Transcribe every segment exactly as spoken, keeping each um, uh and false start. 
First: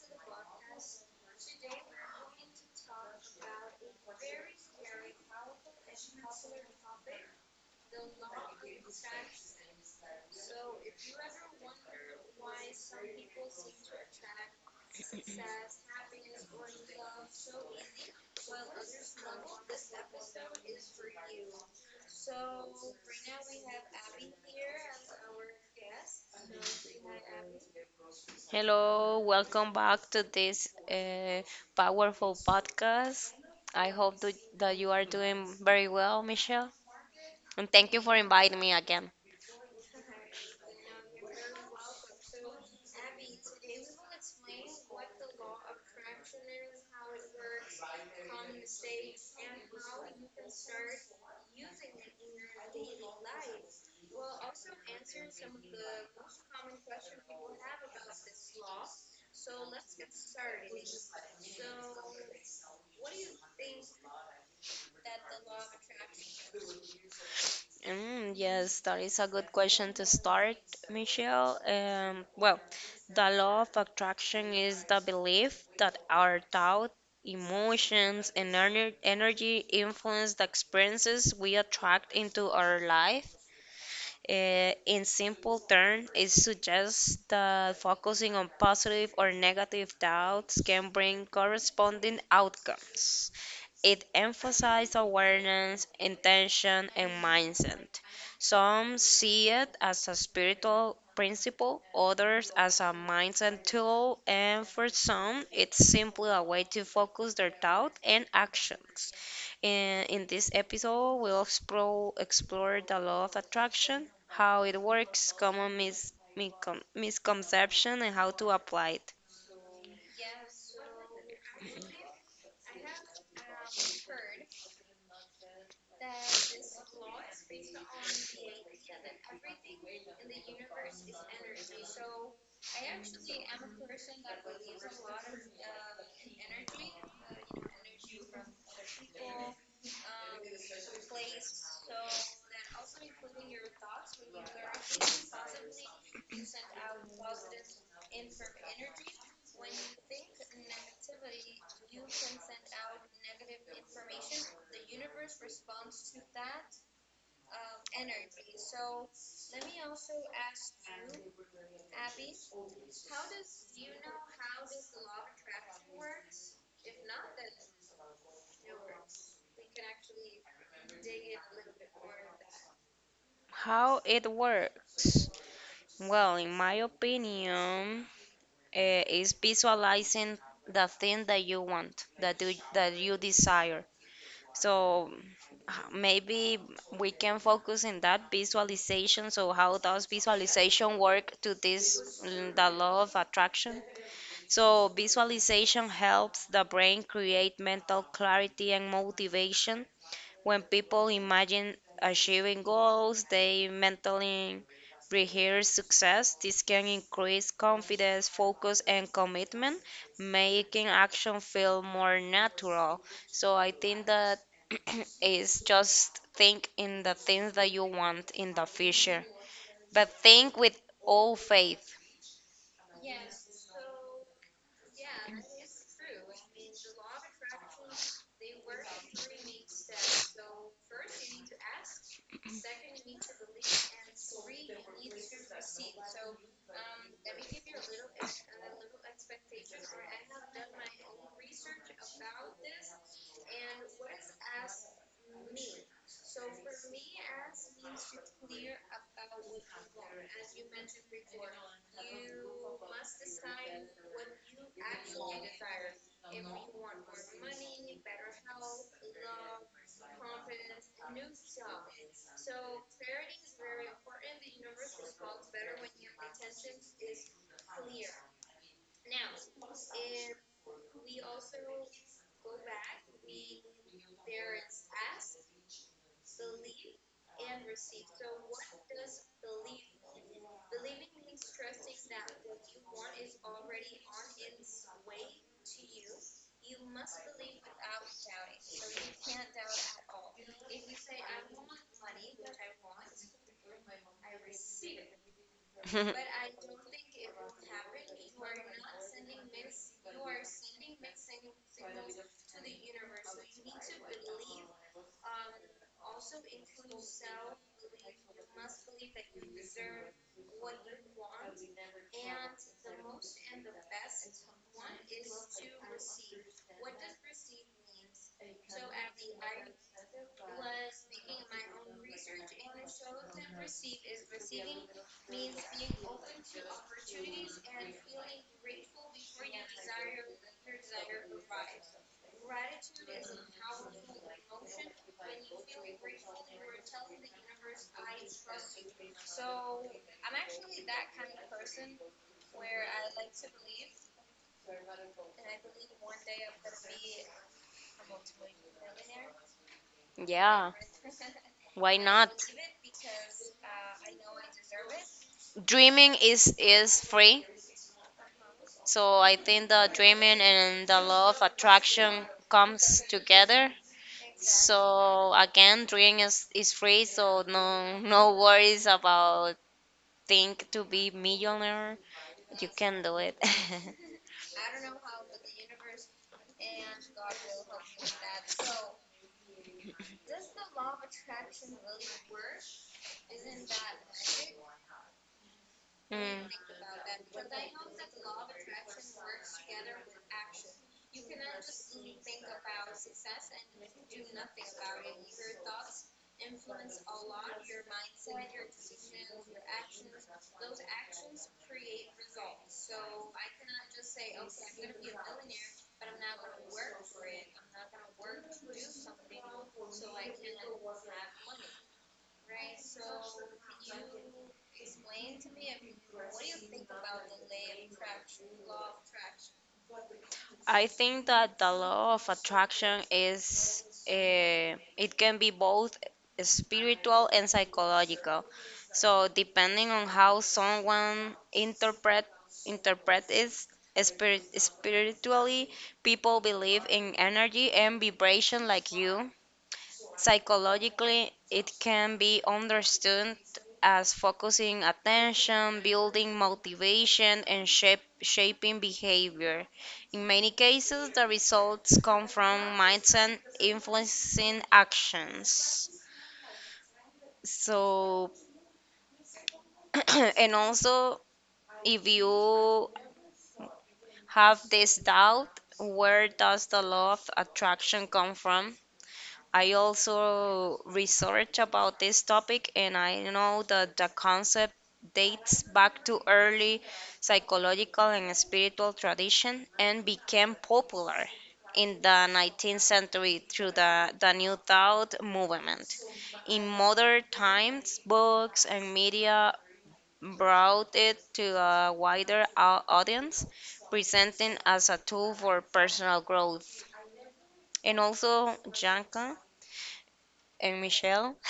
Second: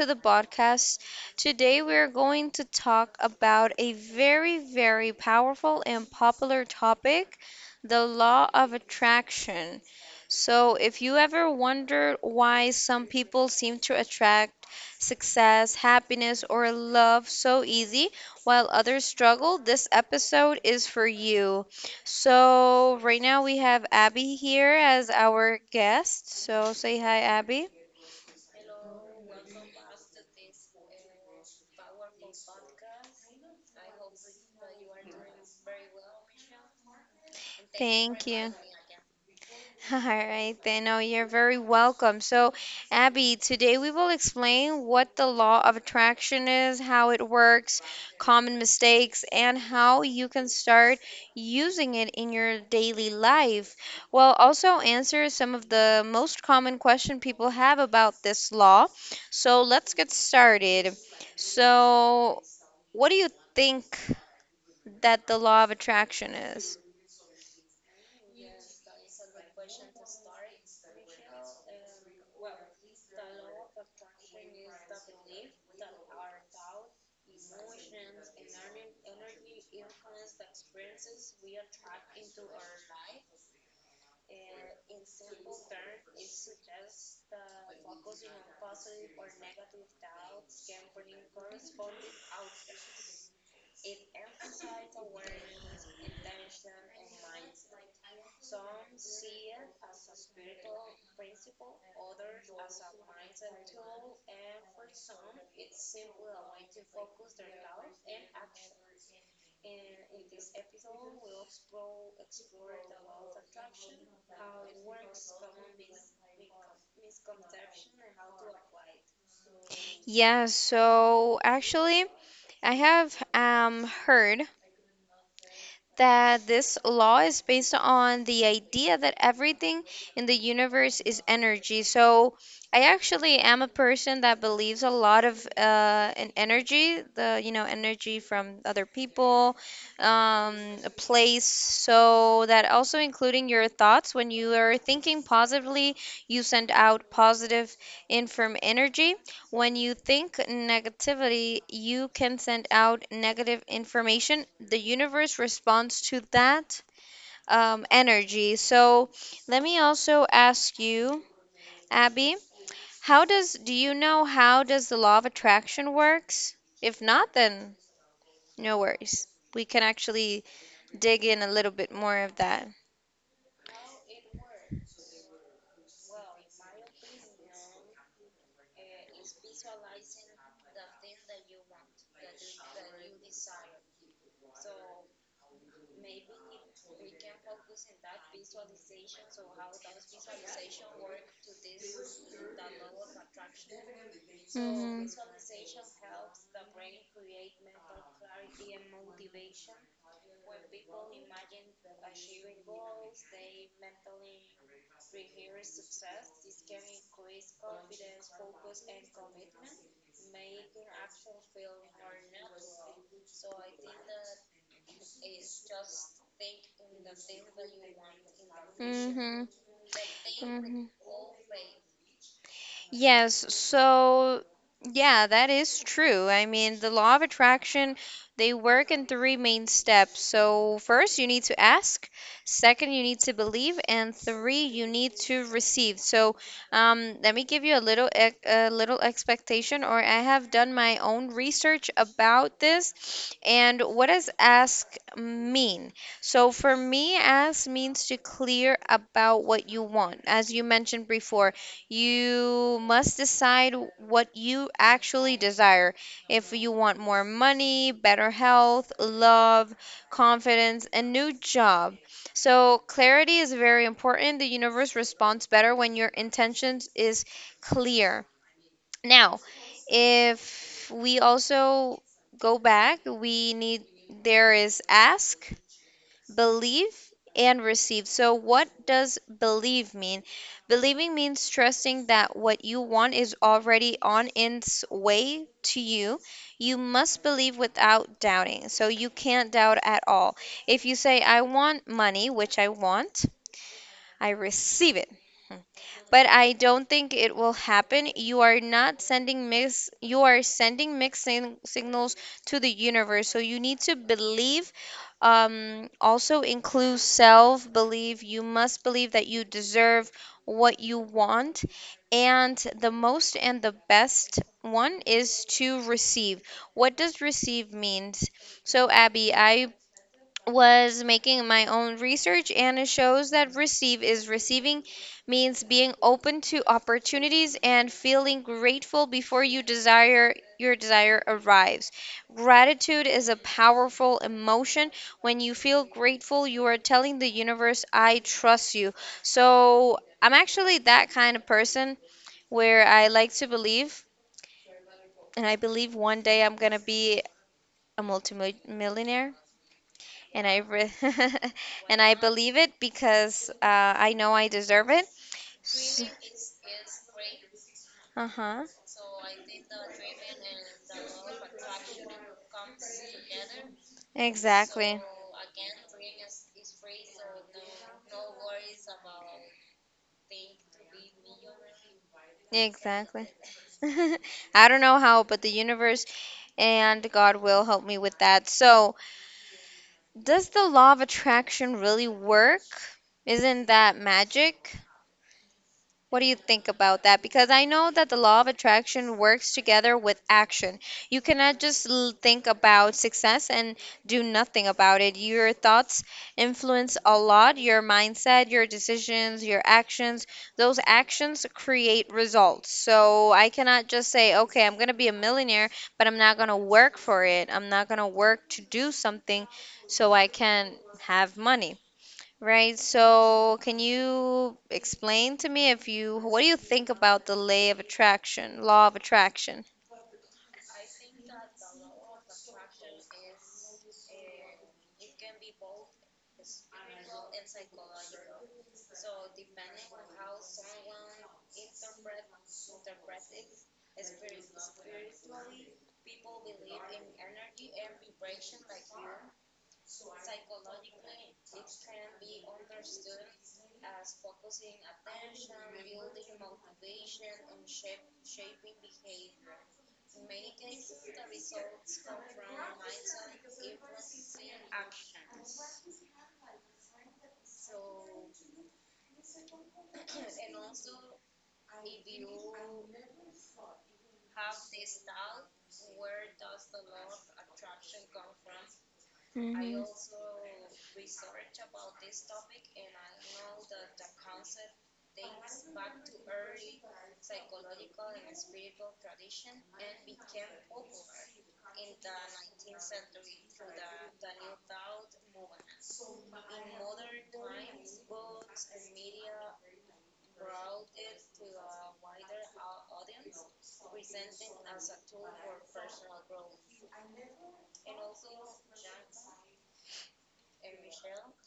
to the podcast. Today we are going to talk about a very, very powerful and popular topic, the law of attraction. So, if you ever wondered why some people seem to attract success, happiness, or love so easy while others struggle, this episode is for you. So right now we have Abby here as our guest. So say hi, Abby. Hello, welcome back to this uh, powerful podcast. I hope that that you are doing very well, Michelle. And thank you for Thank you. inviting me again. All right, then. Oh, you're very welcome. So, Abby, today we will explain what the law of attraction is, how it works, common mistakes, and how you can start using it in your daily life. We'll also answer some of the most common question people have about this law. So, let's get started. So, what do you think that the law of attraction is? Mm, yes, that is a good question to start, Michelle. Um, well, the law of attraction is the belief that our thought, emotions, and ener- energy influence the experiences we attract into our life. Uh, in simple terms, it suggests that focusing on positive or negative thoughts can bring corresponding outcomes. It emphasizes awareness, intention, and mindset. Some see it as a spiritual principle, others as a mindset tool, and for some, it's simply a way to focus their thought and actions. In, in this episode, we'll explore, explore the law of attraction, how it works, common mis, miscon, misconception, and how to apply it. Yeah, so actually, I have um, heard that this law is based on the idea that everything in the universe is energy. So I actually am a person that believes a lot of uh, in energy, the you know energy from other people, um, a place. So that also including your thoughts. When you are thinking positively, you send out positive inform energy. When you think negativity, you can send out negative information. The universe responds to that um, energy. So let me also ask you, Abby, how does do you know how does the law of attraction works? If not, then no worries. We can actually dig in a little bit more of that. How it works. Well, in my opinion, uh, is visualizing the thing that you want, that you, that you desire. So maybe we can focus in that visualization. So how does visualization work to this mm, the law of attraction? So hmm visualization helps the brain create mental clarity and motivation when people imagine achieving goals, they mentally rehearse success. This can increase confidence, focus, and commitment, making action feel more natural. So I think that is just think in the things that you want in the future, but think with hmm all faith. Yes, so yeah, that is true. I mean, the law of attraction, they work in three main steps. So, first, you need to ask, second, you need to believe, and three, you need to receive. So, um, let me give you a little ex- a little expectation, or I have done my own research about this. And what does ask mean? So, for me, ask means to clear about what you want. As you mentioned before, you must decide what you actually desire. If you want more money, better health, love, confidence, a new job. So clarity is very important. The universe responds better when your intentions is clear. Now, if we also go back, we need, there is ask, believe, and receive. So, what does believe mean? Believing means trusting that what you want is already on its way to you. You must believe without doubting. So, you can't doubt at all. If you say, I want money, which I want, I receive it. Hmm but I don't think it will happen. You are not sending mix you are sending mixed sing- signals to the universe. So you need to believe. Um also include self belief. You must believe that you deserve what you want. And the most, and the best one, is to receive. What does receive means? So Abby, I was making my own research, and it shows that receive is receiving, means being open to opportunities and feeling grateful before you desire your desire arrives. Gratitude is a powerful emotion. When you feel grateful, you are telling the universe, I trust you. So I'm actually that kind of person where I like to believe, and I believe one day I'm going to be a multimillionaire. and I Yeah, re- why and I not? believe it because uh, I know I deserve it. S- Dreaming is is free. Uh-huh. So I think the dreaming and the law of attraction comes together. Exactly. So again, dream is, is free, so no no worries about think to be millionaire. You can do Exactly. it. I don't know how, but the universe and God will help me with that. So, does the law of attraction really work? Isn't that magic? What do you Mm. think about that? Because I know that the law of attraction works together with action. You cannot just l- think about success and do nothing about it. Your thoughts influence a lot your mindset, your decisions, your actions. Those actions create results. So I cannot just say, okay, I'm going to be a millionaire, but I'm not going to work for it. I'm not going to work to do something so I can have money. Right, so can you explain to me if you what do you think about the lay of attraction, law of attraction? I think that the law of attraction is uh, it can be both spiritual and psychological. So depending on how someone interpret interpret it spirit, spiritually, people believe in energy and vibration like you. Psychologically, it can be understood as focusing attention, building motivation, and shape, shaping behavior. In many cases, the results come from mindset influencing actions. So, and also, if you have this doubt, where does the law of attraction come from? I also research about this topic and I know that the concept dates back to early psychological and spiritual tradition and became popular in the nineteenth century through the, the New Thought movement. In modern times, books and media brought it to a wider au- audience, presenting as a tool for personal growth. And also, Janka, and Michelle.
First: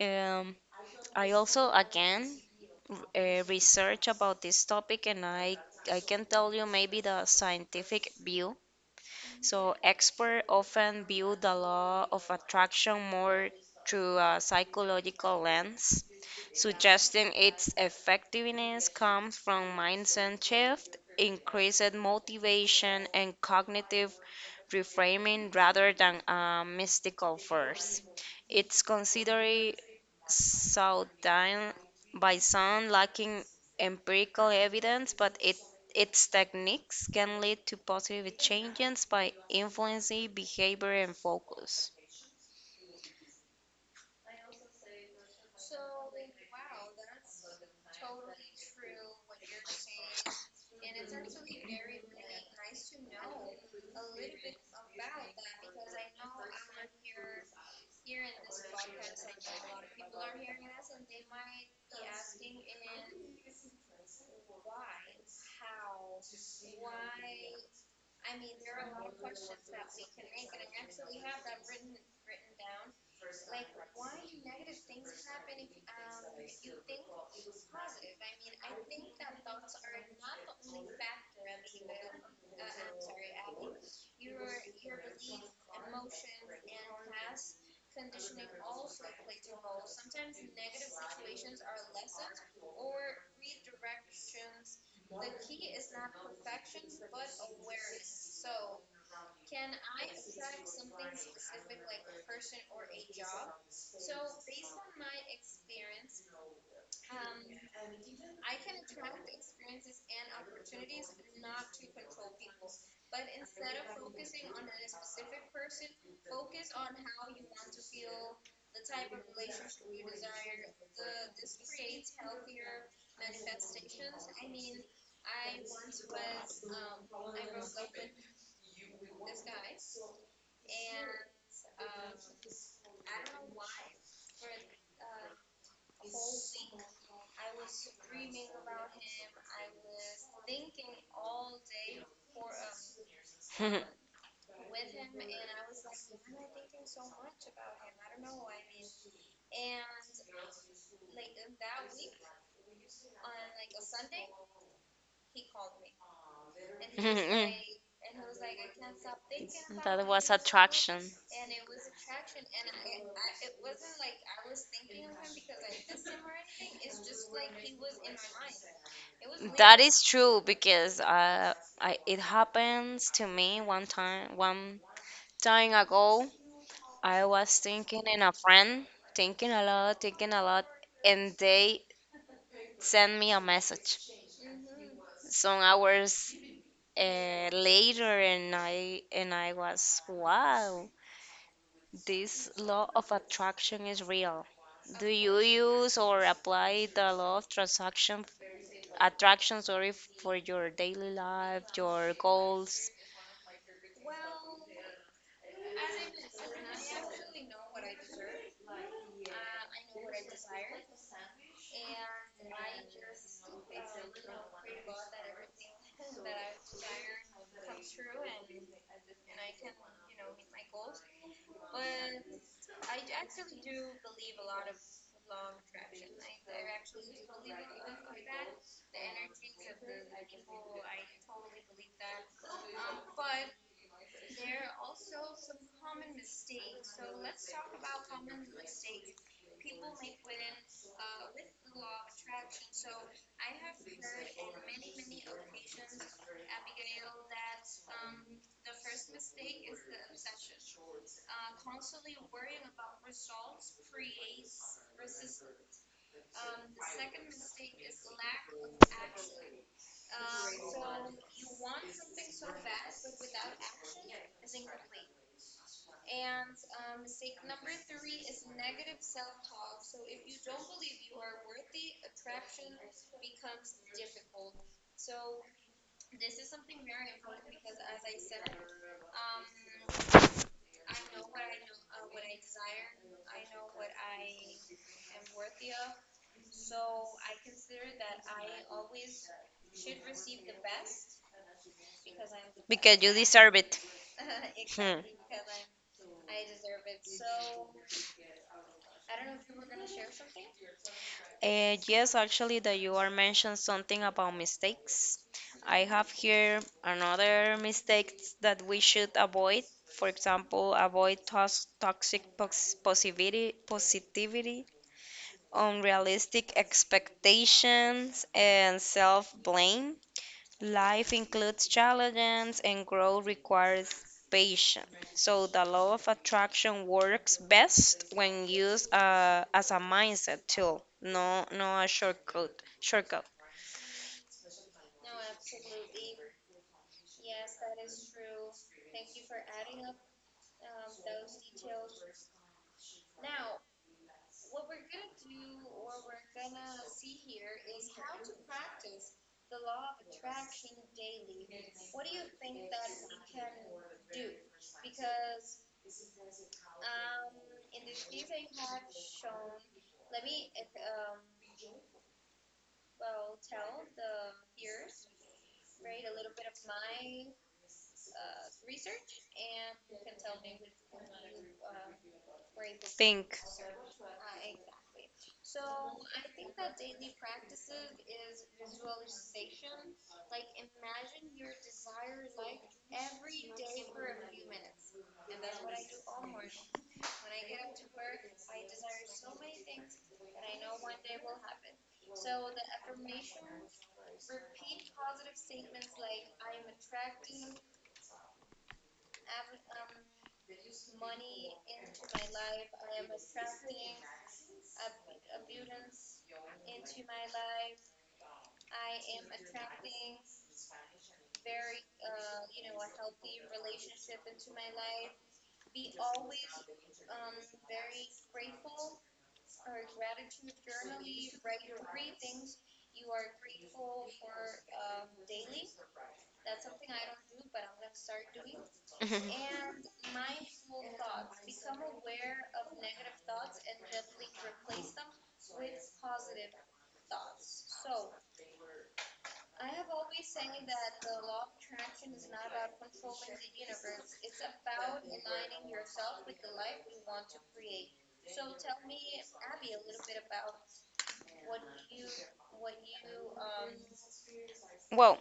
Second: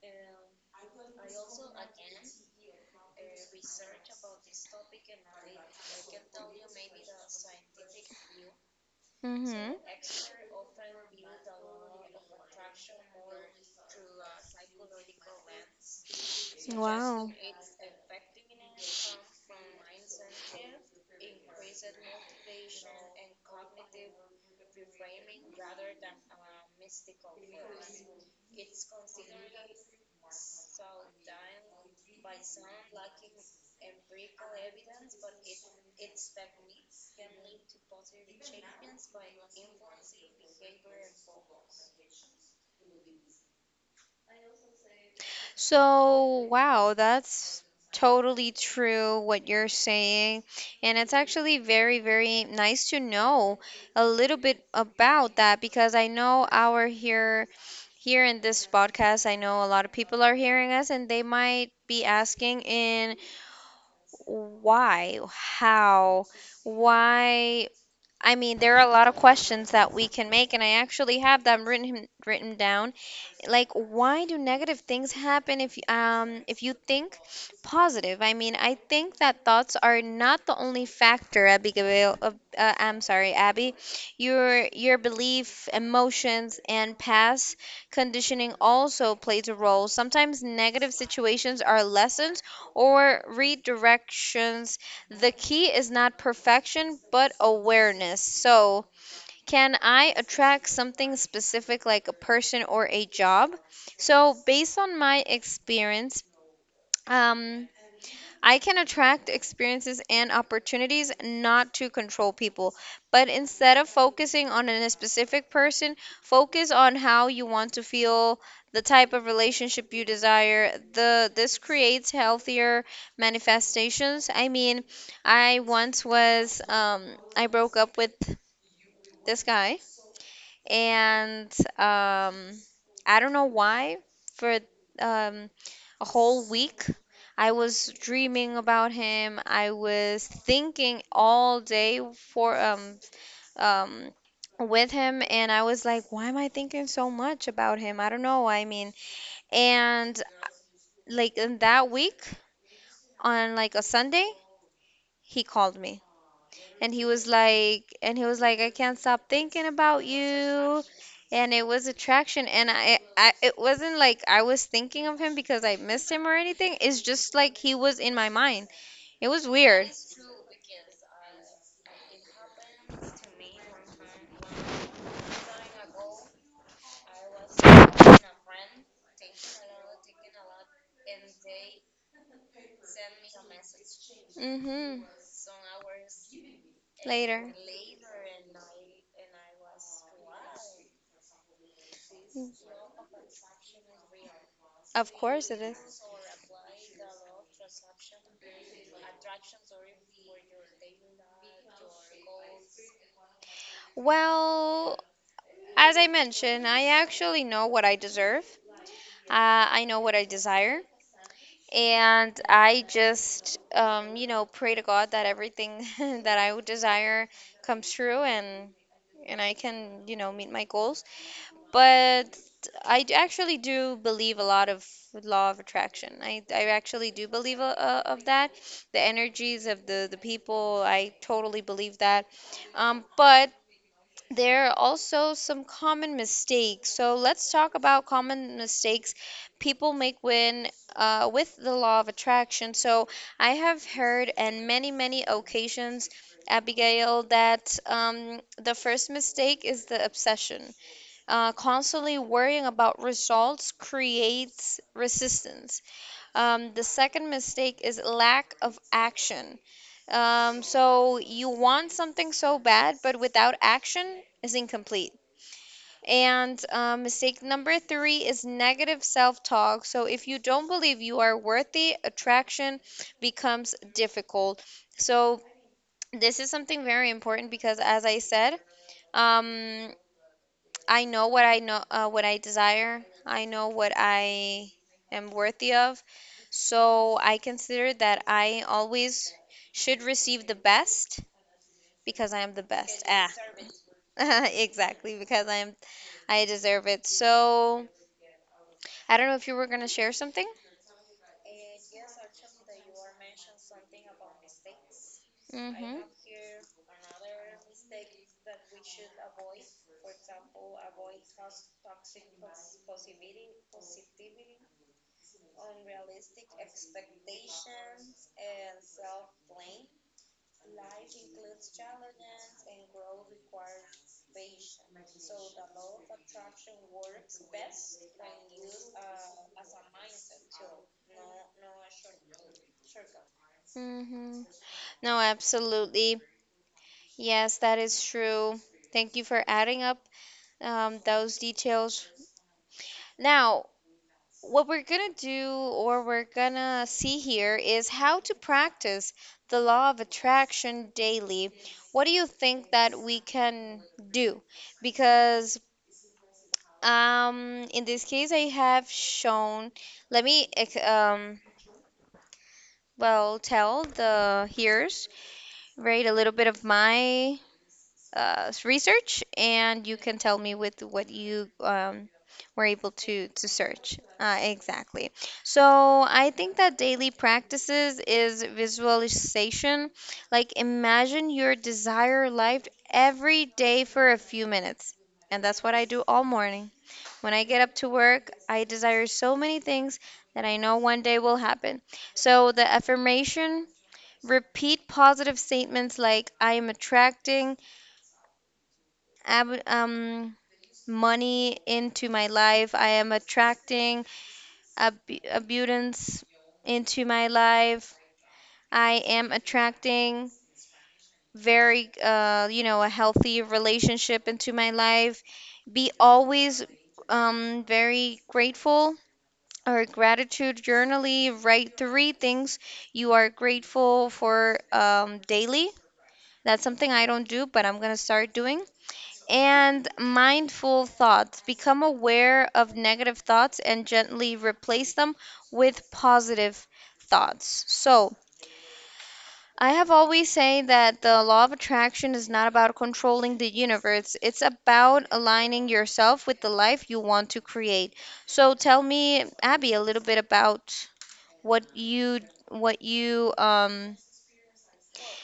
Um, I also again uh, research about this topic, and I I can tell you maybe the scientific view Mm-hmm. so experts often view the law of attraction more through a psychological lens, suggesting its effectiveness comes from mindset shift, increased motivation, and cognitive reframing rather than a mystical force. It's considered so down by some lacking empirical evidence, but it its techniques can lead to positive changes by influencing behavior and focus. So, wow, that's totally true what you're saying. And it's actually very, very nice to know a little bit about that, because I know our here here in this podcast, I know a lot of people are hearing us, and they might be asking in why, how, why. I mean, there are a lot of questions that we can make, and I actually have them written written down, like why do negative things happen if um if you think positive. I mean, I think that thoughts are not the only factor, abigail uh, uh, I'm sorry, Abby. Your your belief, emotions, and past conditioning also plays a role. Sometimes negative situations are lessons or redirections. The key is not perfection, but awareness. So, can I attract something specific like a person or a job? So, based on my experience, um, I can attract experiences and opportunities, not to control people. But instead of focusing on a specific person, focus on how you want to feel, the type of relationship you desire. The this creates healthier manifestations. I mean, I once was um, I broke up with this guy, and um, I don't know why, for um, a whole week I was dreaming about him. I was thinking all day for um That um with him, and I was like, why am I thinking so much about him? I don't know. I mean, and like in that week, on like a Sunday, he called me. And he was like, and he was like I can't stop thinking about was you. attraction. And it was attraction. And I, I It wasn't like I was thinking of him because I missed him or anything. It's just like he was in my mind. It was That weird. is true because uh, I, it happens to me one time. One time ago, I was thinking a friend, thinking a lot, thinking a lot, and they sent me a message Hmm. some hours uh, Later. later, and I and I was wow, this law of attraction is real? Do Of you course it is. use or apply the law of transaction attraction, sorry, for your daily life, your goals? Well, as I mentioned, I actually know what I deserve. Uh, I know what I desire. And I just, um, you know, pray to God that everything that I would desire comes true, and and I can, you know, meet my goals. But I d- actually do believe a lot of law of attraction. I, I actually do believe a, a, of that. The energies of the, the people, I totally believe that. Um, but there are also some common mistakes. So let's talk about common mistakes people make when uh, with the law of attraction. So I have heard on many, many occasions, Abigail, that um, the first mistake is the obsession. Uh, constantly worrying about results creates resistance. Um, the second mistake is lack of action. Um, so you want something so bad, but without action is incomplete. And uh, mistake number three is negative self talk. So if you don't believe you are worthy, attraction becomes difficult. So this is something very important because, as I said, um, I know what I know, uh, what I desire. I know what I am worthy of. So I consider that I always should receive the best, because I am the Because best. you Ah, deserve it. Hmm. exactly, because I am, I deserve it. So I don't know if you were gonna share something. Uh, yes, actually, that you are mentioned something about mistakes. I Mm-hmm. have here another mistakes that we should avoid. For example, avoid tos toxic pos positivity, positivity unrealistic expectations, and self blame. Life includes challenges, and growth requires patience. So, the law of attraction works best when used uh, as a mindset tool, no, no a shortcut. Shortcut. Mm-hmm. No, absolutely. Yes, that is true. Thank you for adding up um, those details. Now, what we're going to do, or we're going to see here, is how to practice the law of attraction daily. What do you think that we can do? Because um, in this case, I have shown, let me ex- um, well, tell the hearers, right, a little bit of my uh, research, and you can tell me with what you um, were able to Think. to search. Uh, exactly. So I think that daily practices is visualization. Like imagine your desire life every day for a few minutes, and that's what I do all morning. When I get up to work, I desire so many things that I know one day will happen. So the affirmation, repeat positive statements like, I am attracting ab- um, money into my life. I am attracting ab- abundance into my life. I am attracting very, uh, you know, a healthy relationship into my life. Be always um, very grateful, or gratitude journaling. Write three things you are grateful for um, daily. That's something I don't do, but I'm gonna start doing. And mindful thoughts. Become aware of negative thoughts and gently replace them with positive thoughts. So, I have always say that the law of attraction is not about controlling the universe. It's about aligning yourself with the life you want to create. So tell me, Abby, a little bit about what you what you um Well,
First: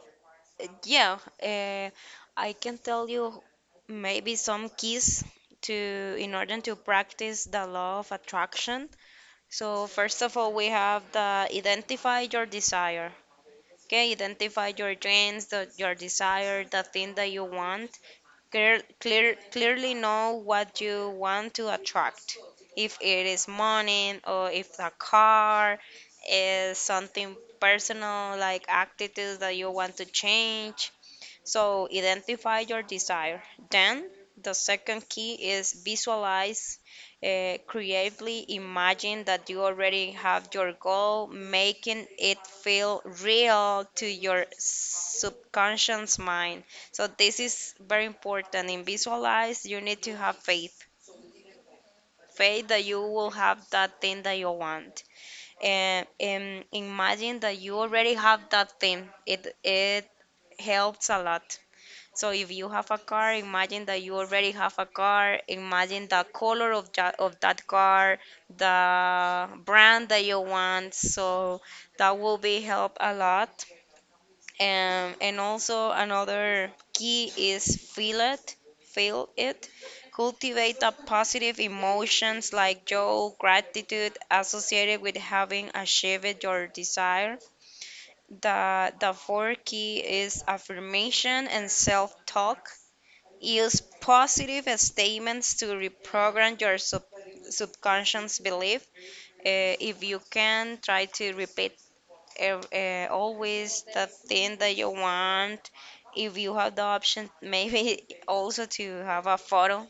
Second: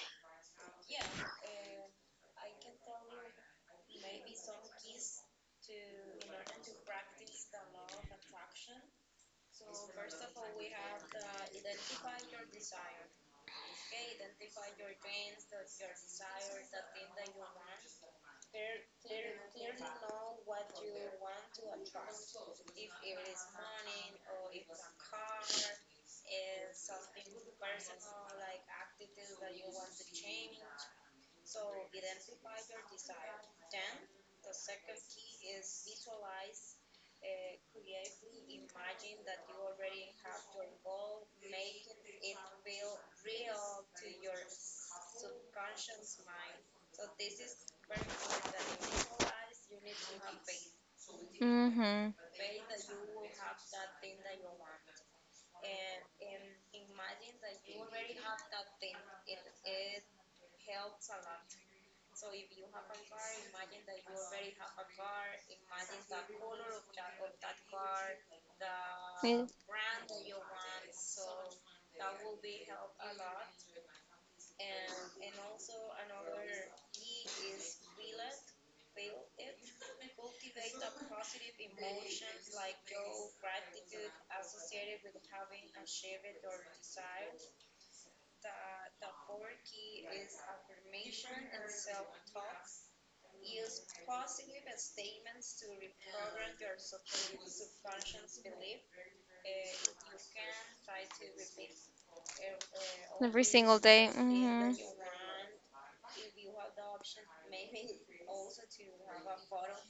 yeah, uh, I can tell you maybe some keys to in order to practice the law of attraction. So first of all, we have the identify your desire. Okay, identify your dreams, the, your desire, the thing that you want. Clear, clear, clearly know what you want to attract. If it is money or if the car is something personal like attitudes that you want to change so identify your desire. Then the second key is visualize uh, creatively. Imagine that you already have your goal, making it feel real to your subconscious mind. So this is very important. In visualize, you need to have faith. mhm. Faith that you will have that thing that you want. And, and imagine that you already have that thing. It it helps a lot. So if you have a car, imagine that you already have a car. Imagine the color of that of that car, Yeah, the brand that you want. So that will be help a lot. Um, and also another key is feel it, feel it. Cultivate the positive emotions like joy, gratitude associated with having achieved your desire. The the fourth key is affirmation and self-talk. Use positive statements to reprogram your sub- subconscious belief. Uh, if you can, try to repeat ev- uh, every single always the day. thing that Mhm. you want. If you have the option, maybe also to have a photo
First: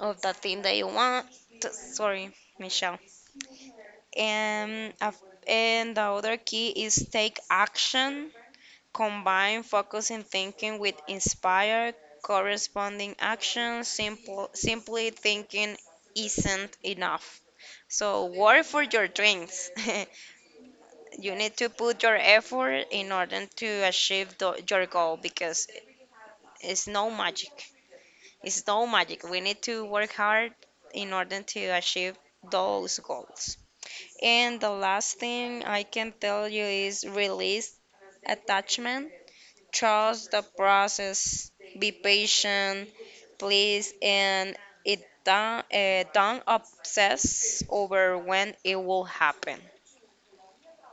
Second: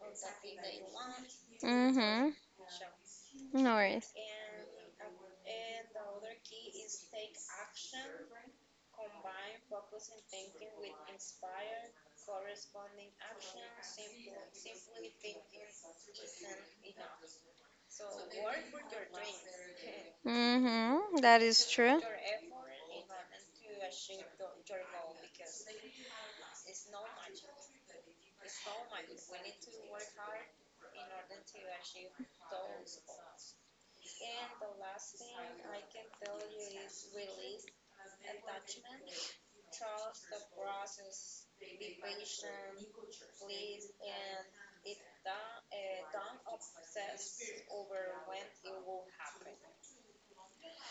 of the thing that you want. Mhm. Sorry, Michelle. No worries. And, a- and the other key is take action. Combine focus and thinking with inspire corresponding action. Simple, simply thinking isn't enough. So work for your dreams. Mm-hmm, You that need to is true. put your effort in order to achieve the, your goal because it's no magic. It's no magic. We need to work hard in order to achieve those goals. And the last thing I can tell you is release attachment. Trust the process, be patient, please, and it don't, uh, don't obsess over when it will happen.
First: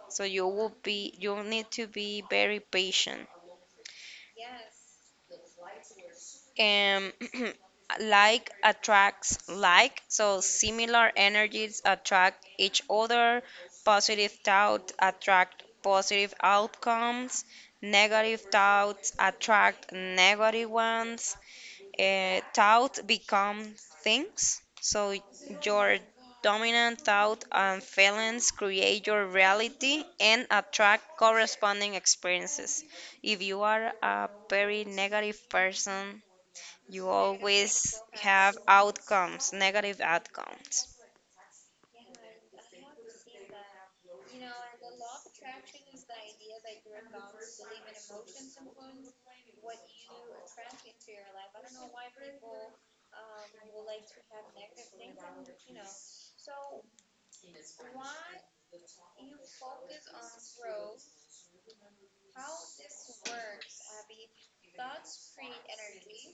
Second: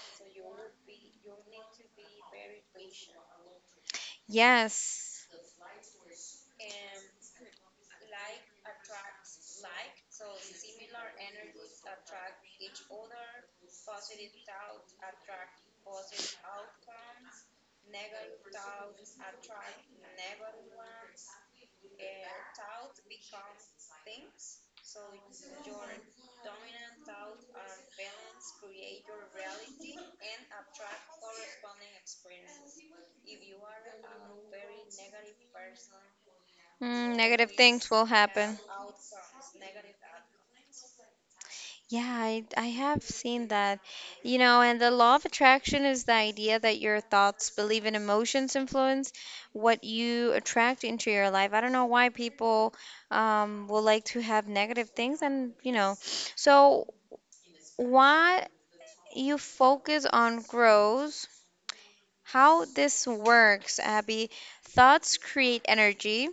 So you will be, you need to be very patient. Yes. And like attracts like, so similar energies attract each other. Positive thoughts attract positive outcomes. Negative thoughts attract negative ones. Uh, thought become things. So your dominant thought and feelings create your reality and attract corresponding experiences. If you are a very negative person, you Mm, negative things always will have happen. outcomes, negative outcomes. Yeah, I, I have seen that. You know, and the law of attraction is the idea that your thoughts, belief, and emotions influence what you attract into your life. I don't know why people um, will like to have negative things, and you know, so what you focus on grows. How this works, Abby, thoughts create energy,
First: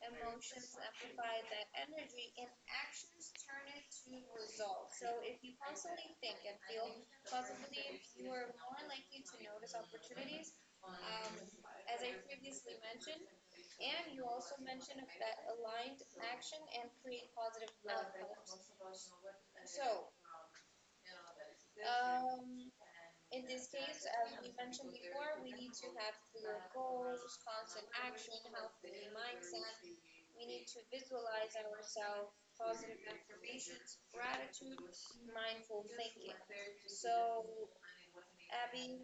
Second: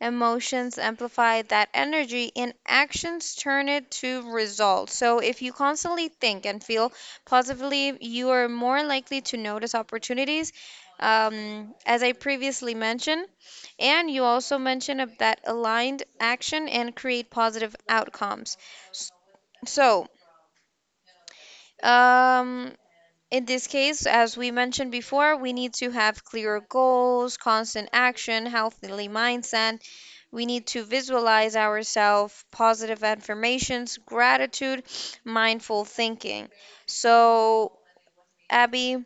emotions amplify that energy, and actions turn it to results. So, if you constantly think and feel positively, you are more likely to notice opportunities, um, as I previously mentioned. And you also mentioned of that aligned action and create positive outcomes. So, um, in this case, as we mentioned before, we need to have clear goals, constant action, healthy mindset. We need to visualize ourselves, positive affirmations, gratitude, mindful thinking. So, Abby,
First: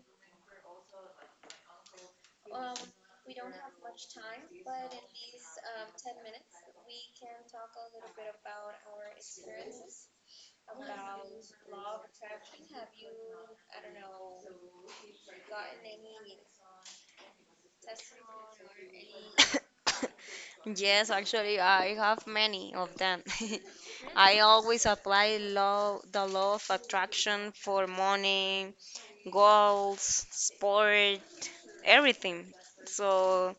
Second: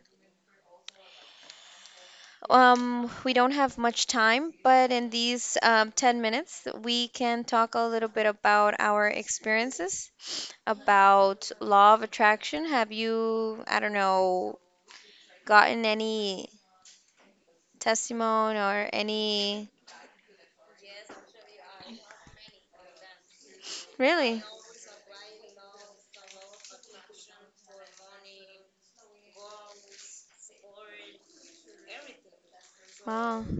um, we don't have much time, but in these um, ten minutes, we can talk a little bit about our experiences, about law of attraction. Have you, I don't know, gotten any testimony or any. Yes, actually, I have many of them. I Really? always apply law, the law of attraction for money, goals, sport, everything. Wow. So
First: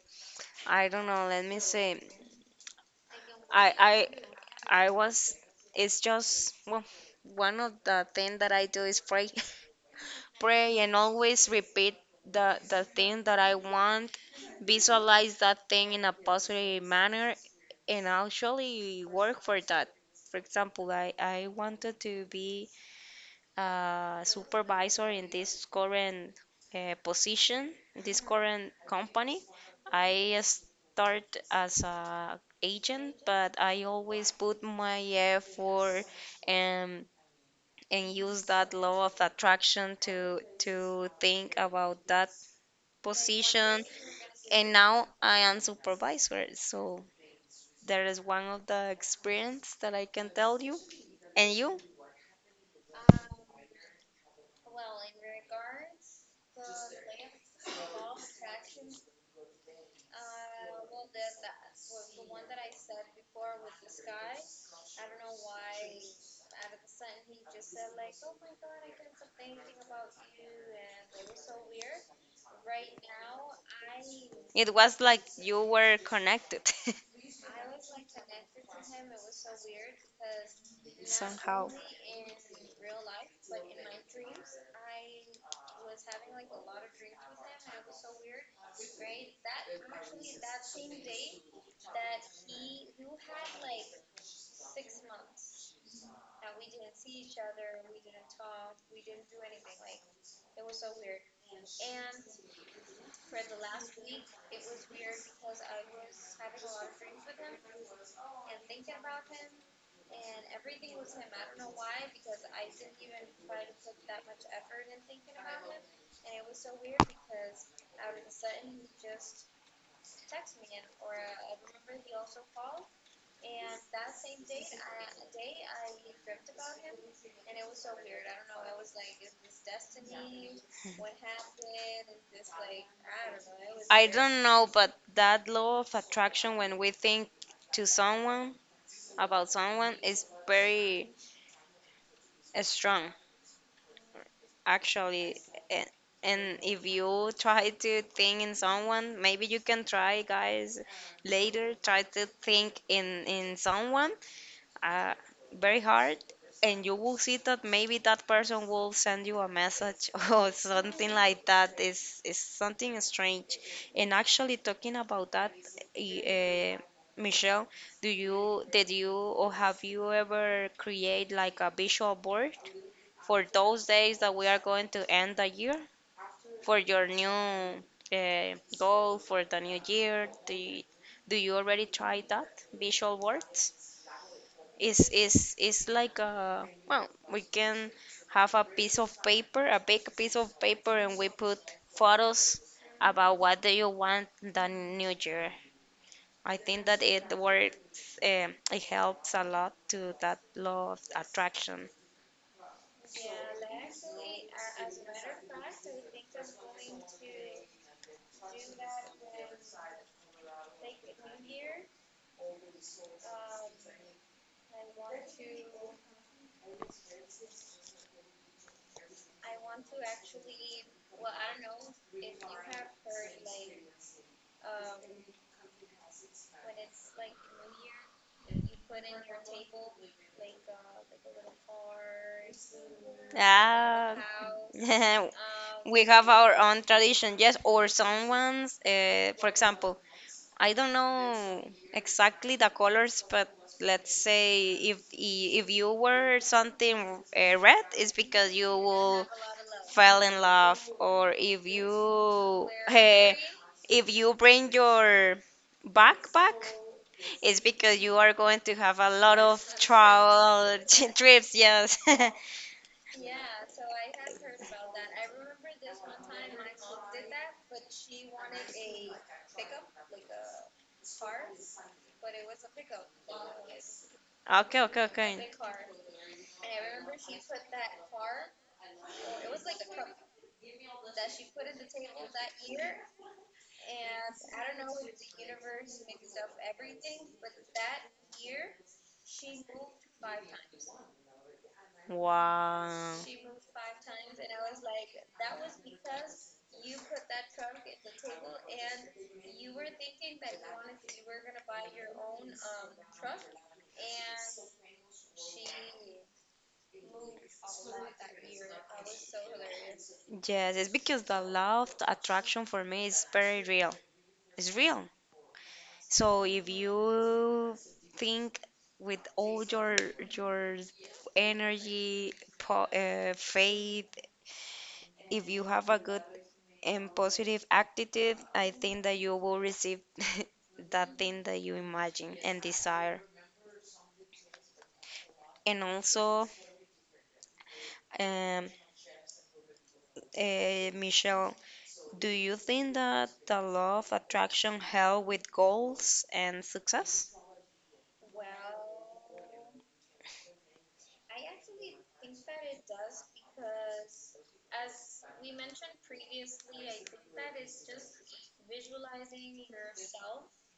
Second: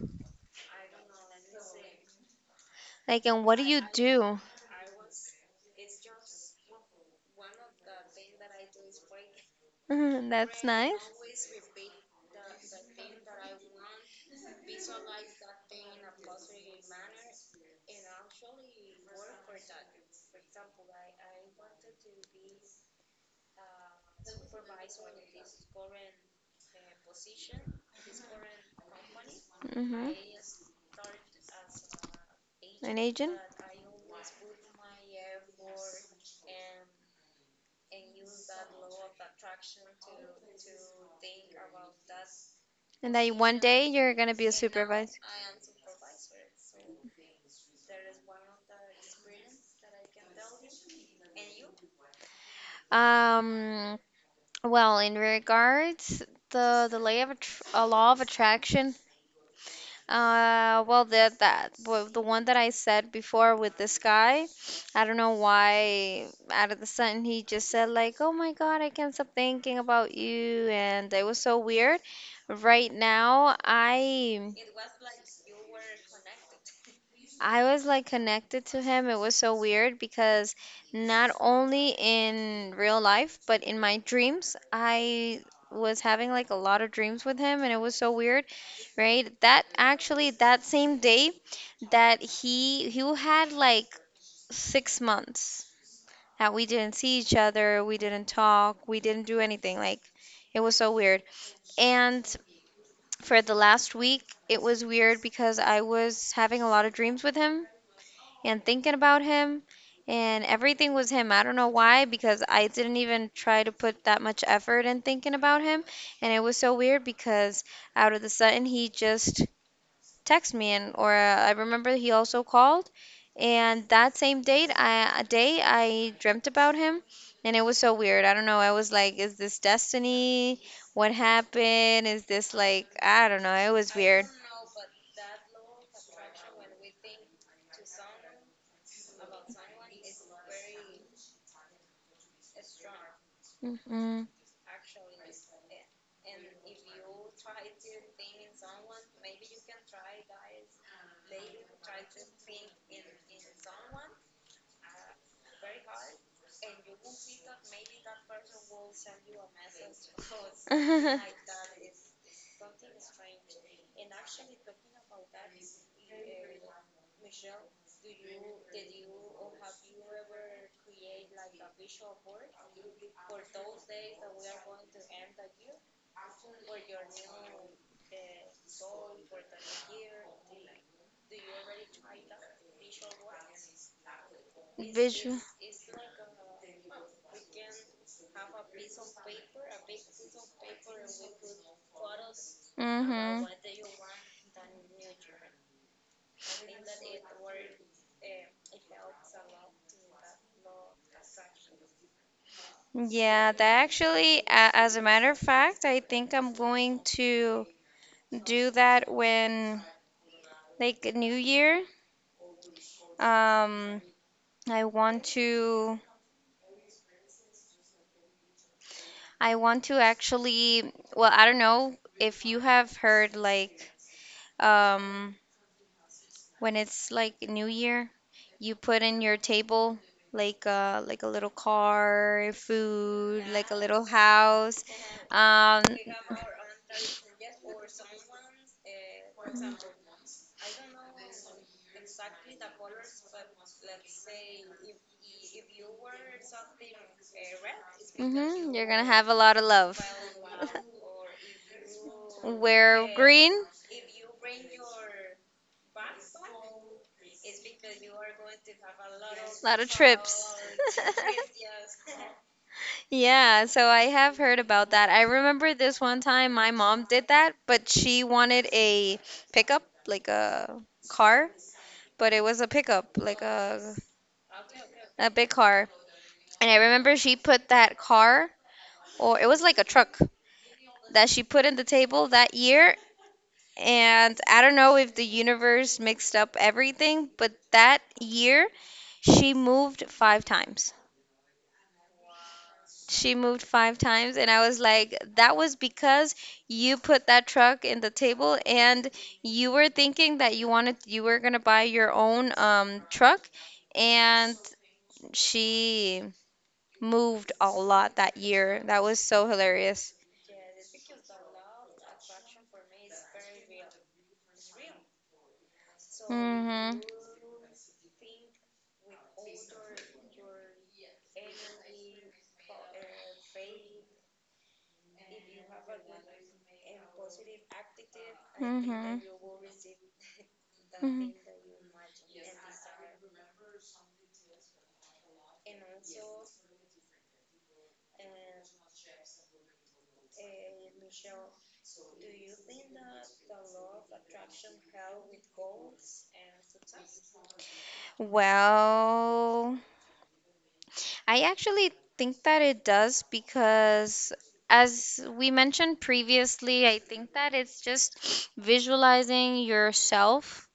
I don't know. Let me say, Like, and what do I you do? I I was. It's just well, one of the things that I do is pray, That's pray, and nice. always repeat the the thing that I want. Visualize that thing in a positive manner, and actually work for that. For example, I I wanted to be uh, supervisor in this current uh, position, this current company. Hmm. I start as a An agent, agent? but I always put my effort and and use that law of attraction to to think about that And that one position. day you're gonna be a And now supervisor. I am supervisor, so there is one of the experience that I can tell you. And you, Um, well, in regards the the lay of attr- a law of attraction. Uh, well, the that well, the one that I said before with this guy, I don't know why out of the sudden he just said like, "Oh my God, I can't stop thinking about you," and it was so weird. Right now, I it was like you were connected. I was like connected to him. It was so weird because not only in real life, but in my dreams, I was having like a lot of dreams with him and it was so weird, right? That actually that same day that he he had like six months that we didn't see each other, we didn't talk, we didn't do anything. Like it was so weird. And for the last week, it was weird because I was having a lot of dreams with him and thinking about him and everything was him. I don't know why because I didn't even try to put that much effort in thinking about him and it was so weird because out of the sudden he just texted me and or uh, I remember he also called and that same date I a day I dreamt about him and it was so weird. I don't know. I was like, is this destiny? What happened? Is this like, I don't know. It was I weird. don't know, but that law of attraction, when we think to someone about someone, is very uh, strong, Mm-mm. actually. A- And if you try to think in someone, maybe you can try, guys, later, try to think in in someone, uh, very hard and you will see that maybe that person will send you a message or something like that is is something strange and actually talking about that uh, Michelle, do you did you or have you ever create like a visual board for those days that we are going to end the year for your new uh, goal for the new year do you, do you already try that visual board? like it's, this. Visual. Is it's, about. it's like a, well, we can have a piece of paper, a big piece of paper, and we put photos about Mm-hmm. what do you want the new year. I think that it works, um, it helps a lot to that law of attraction. what Yeah, that actually, a- as a matter of fact, I think I'm going to do that when like New Year. Um, I want to, I want to actually, well, I don't know if you have heard like, um, when it's like New Year, you put in your table like a like a little car, food, like a little Ah, house. Um, we have our own tradition, yes, or someone's, uh, for example, I don't know exactly the colors, but let's say if if you wear something uh, red, it's because you mhm, you're gonna will have a lot of love. fell in love, or if you Wear eh, green, if you bring your backpack, it's because you are going to have a lot of a lot of trips. travel trips. Yes. Yeah, so I have heard about that. I remember this one time my mom did that, but she wanted a pickup, like a car, but it was a pickup, like a Okay. Okay. a Okay. big car. And I remember she put that car, or it was like a truck that she put in the table that year. And I don't know if the universe mixed up everything, but that year she moved five times. Wow. She moved five times and I was like, that was because you put that truck in the table and you were thinking that you wanted, you were going to buy your own um truck, and she moved a lot that year. That was so hilarious. Yes, it's because the law of the attraction for me is very real. It's real. So if Mhm. you think with all your your energy, po uh, faith, if you have a good and positive attitude, I think that Mhm. you will receive that Mhm. thing that you imagine and desire. And also, um, uh, Michelle, do you think that the law of attraction help with goals and success? Well, I actually think that it does because, as we mentioned previously, I think that it's just visualizing yourself,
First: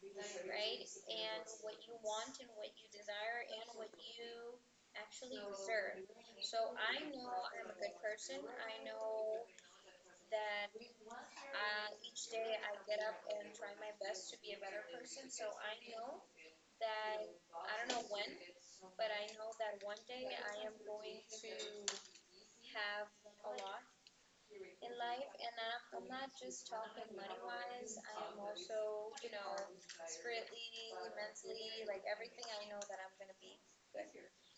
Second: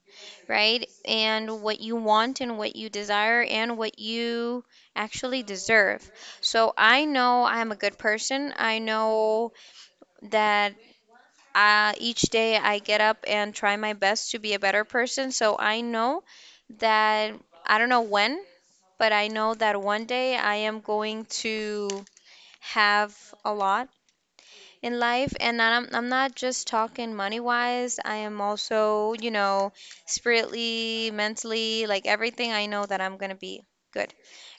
right? And what you want and what you desire and what you actually deserve. So I know I'm a good person. I know that uh, each day I get up and try my best to be a better person. So I know that, I don't know when, but I know that one day I am going to have a lot in life. And I'm, I'm not just talking money wise, I am also, you know, spiritually, mentally, like everything. I know that I'm going to be good,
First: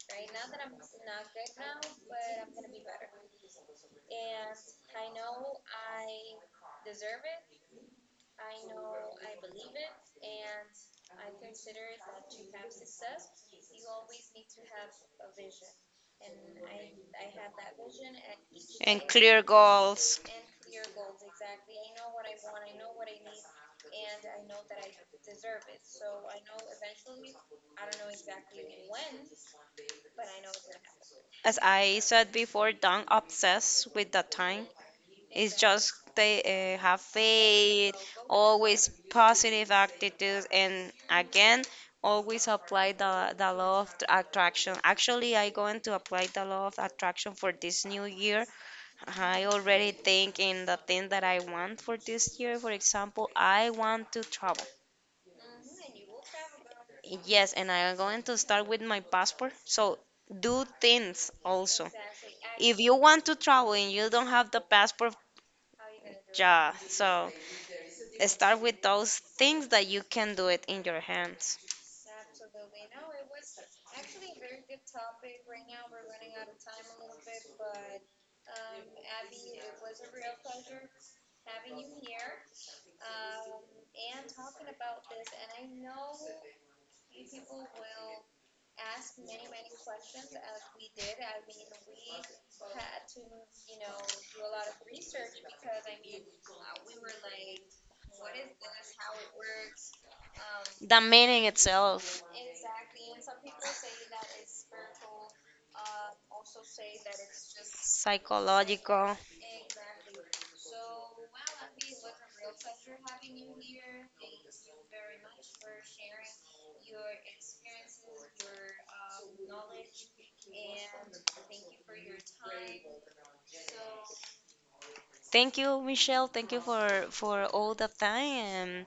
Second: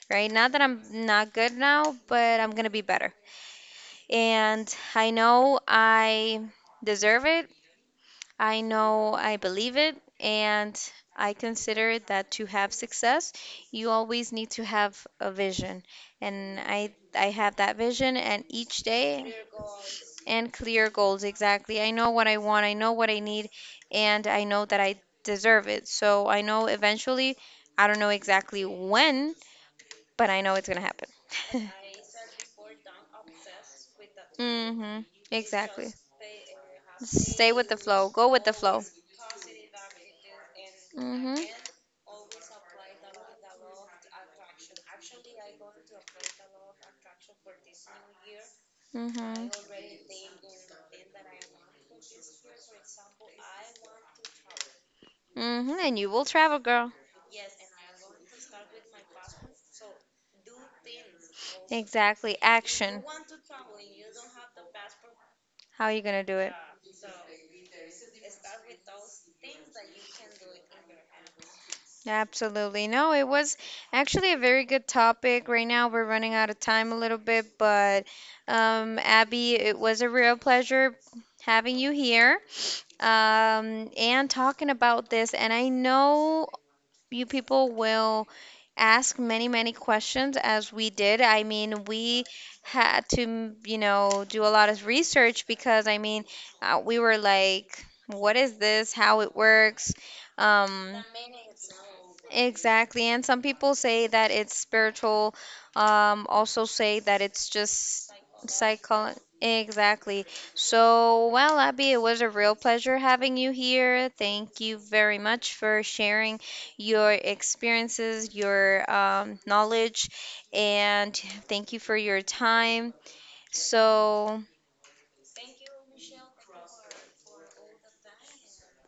right? Not that I'm not good now, but I'm going to be better. And I know I deserve it, I know I believe it, and I consider that to have success, you always need to have a vision. And I And I have that vision, and each day clear goals. and clear goals exactly. I know what I want, I know what I need, and I know that I deserve it. So I know eventually, I don't know exactly when, but I know it's gonna happen. As I said before, don't obsess with that time. Mhm. It's Exactly. just they uh, have Stay with the faith, flow. Go with the flow. always positive attitude, and Mhm. again, always apply the, the law of tr- attraction. Actually, I going to apply the law of attraction for this new year. I Mm-hmm. already think in the thing that I want for this year. For example, I want to travel. Mm-hmm. And you will travel, girl. Yes, and I'm going to start with my passport. So do things also. Exactly. If you Action. want to travel and you don't have the passport, How are you gonna do it? yeah. So start with those things that you can do it in your hands. Absolutely. No, it was actually a very good topic. Right now, we're running out of time a little bit, but um, Abby, it was a real pleasure having you here, um, and talking about this. And I know you people will ask many, many questions as we did. I mean, we had to, you know, do a lot of research because, I mean, uh, we were like, what is this? How it works? The Um, meaning itself, exactly. And some people say that it's spiritual, um, also say that it's just cycle, psychological. exactly. So, well, Abby, it was a real pleasure having you here. Thank you very much for sharing your experiences, your um, knowledge, and thank you for your time. So, Thank you, Michelle. Thank you for for all the time. And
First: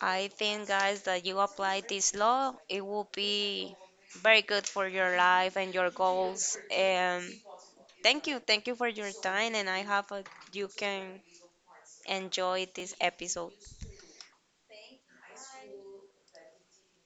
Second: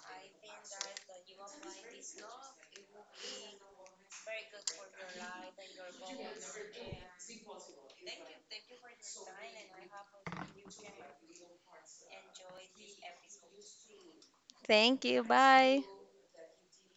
I think, guys, that you apply this law, it will be very good for your life and your goals. Um, Thank you. Thank you for your time and I hope uh, you can enjoy this episode. thank you. Bye.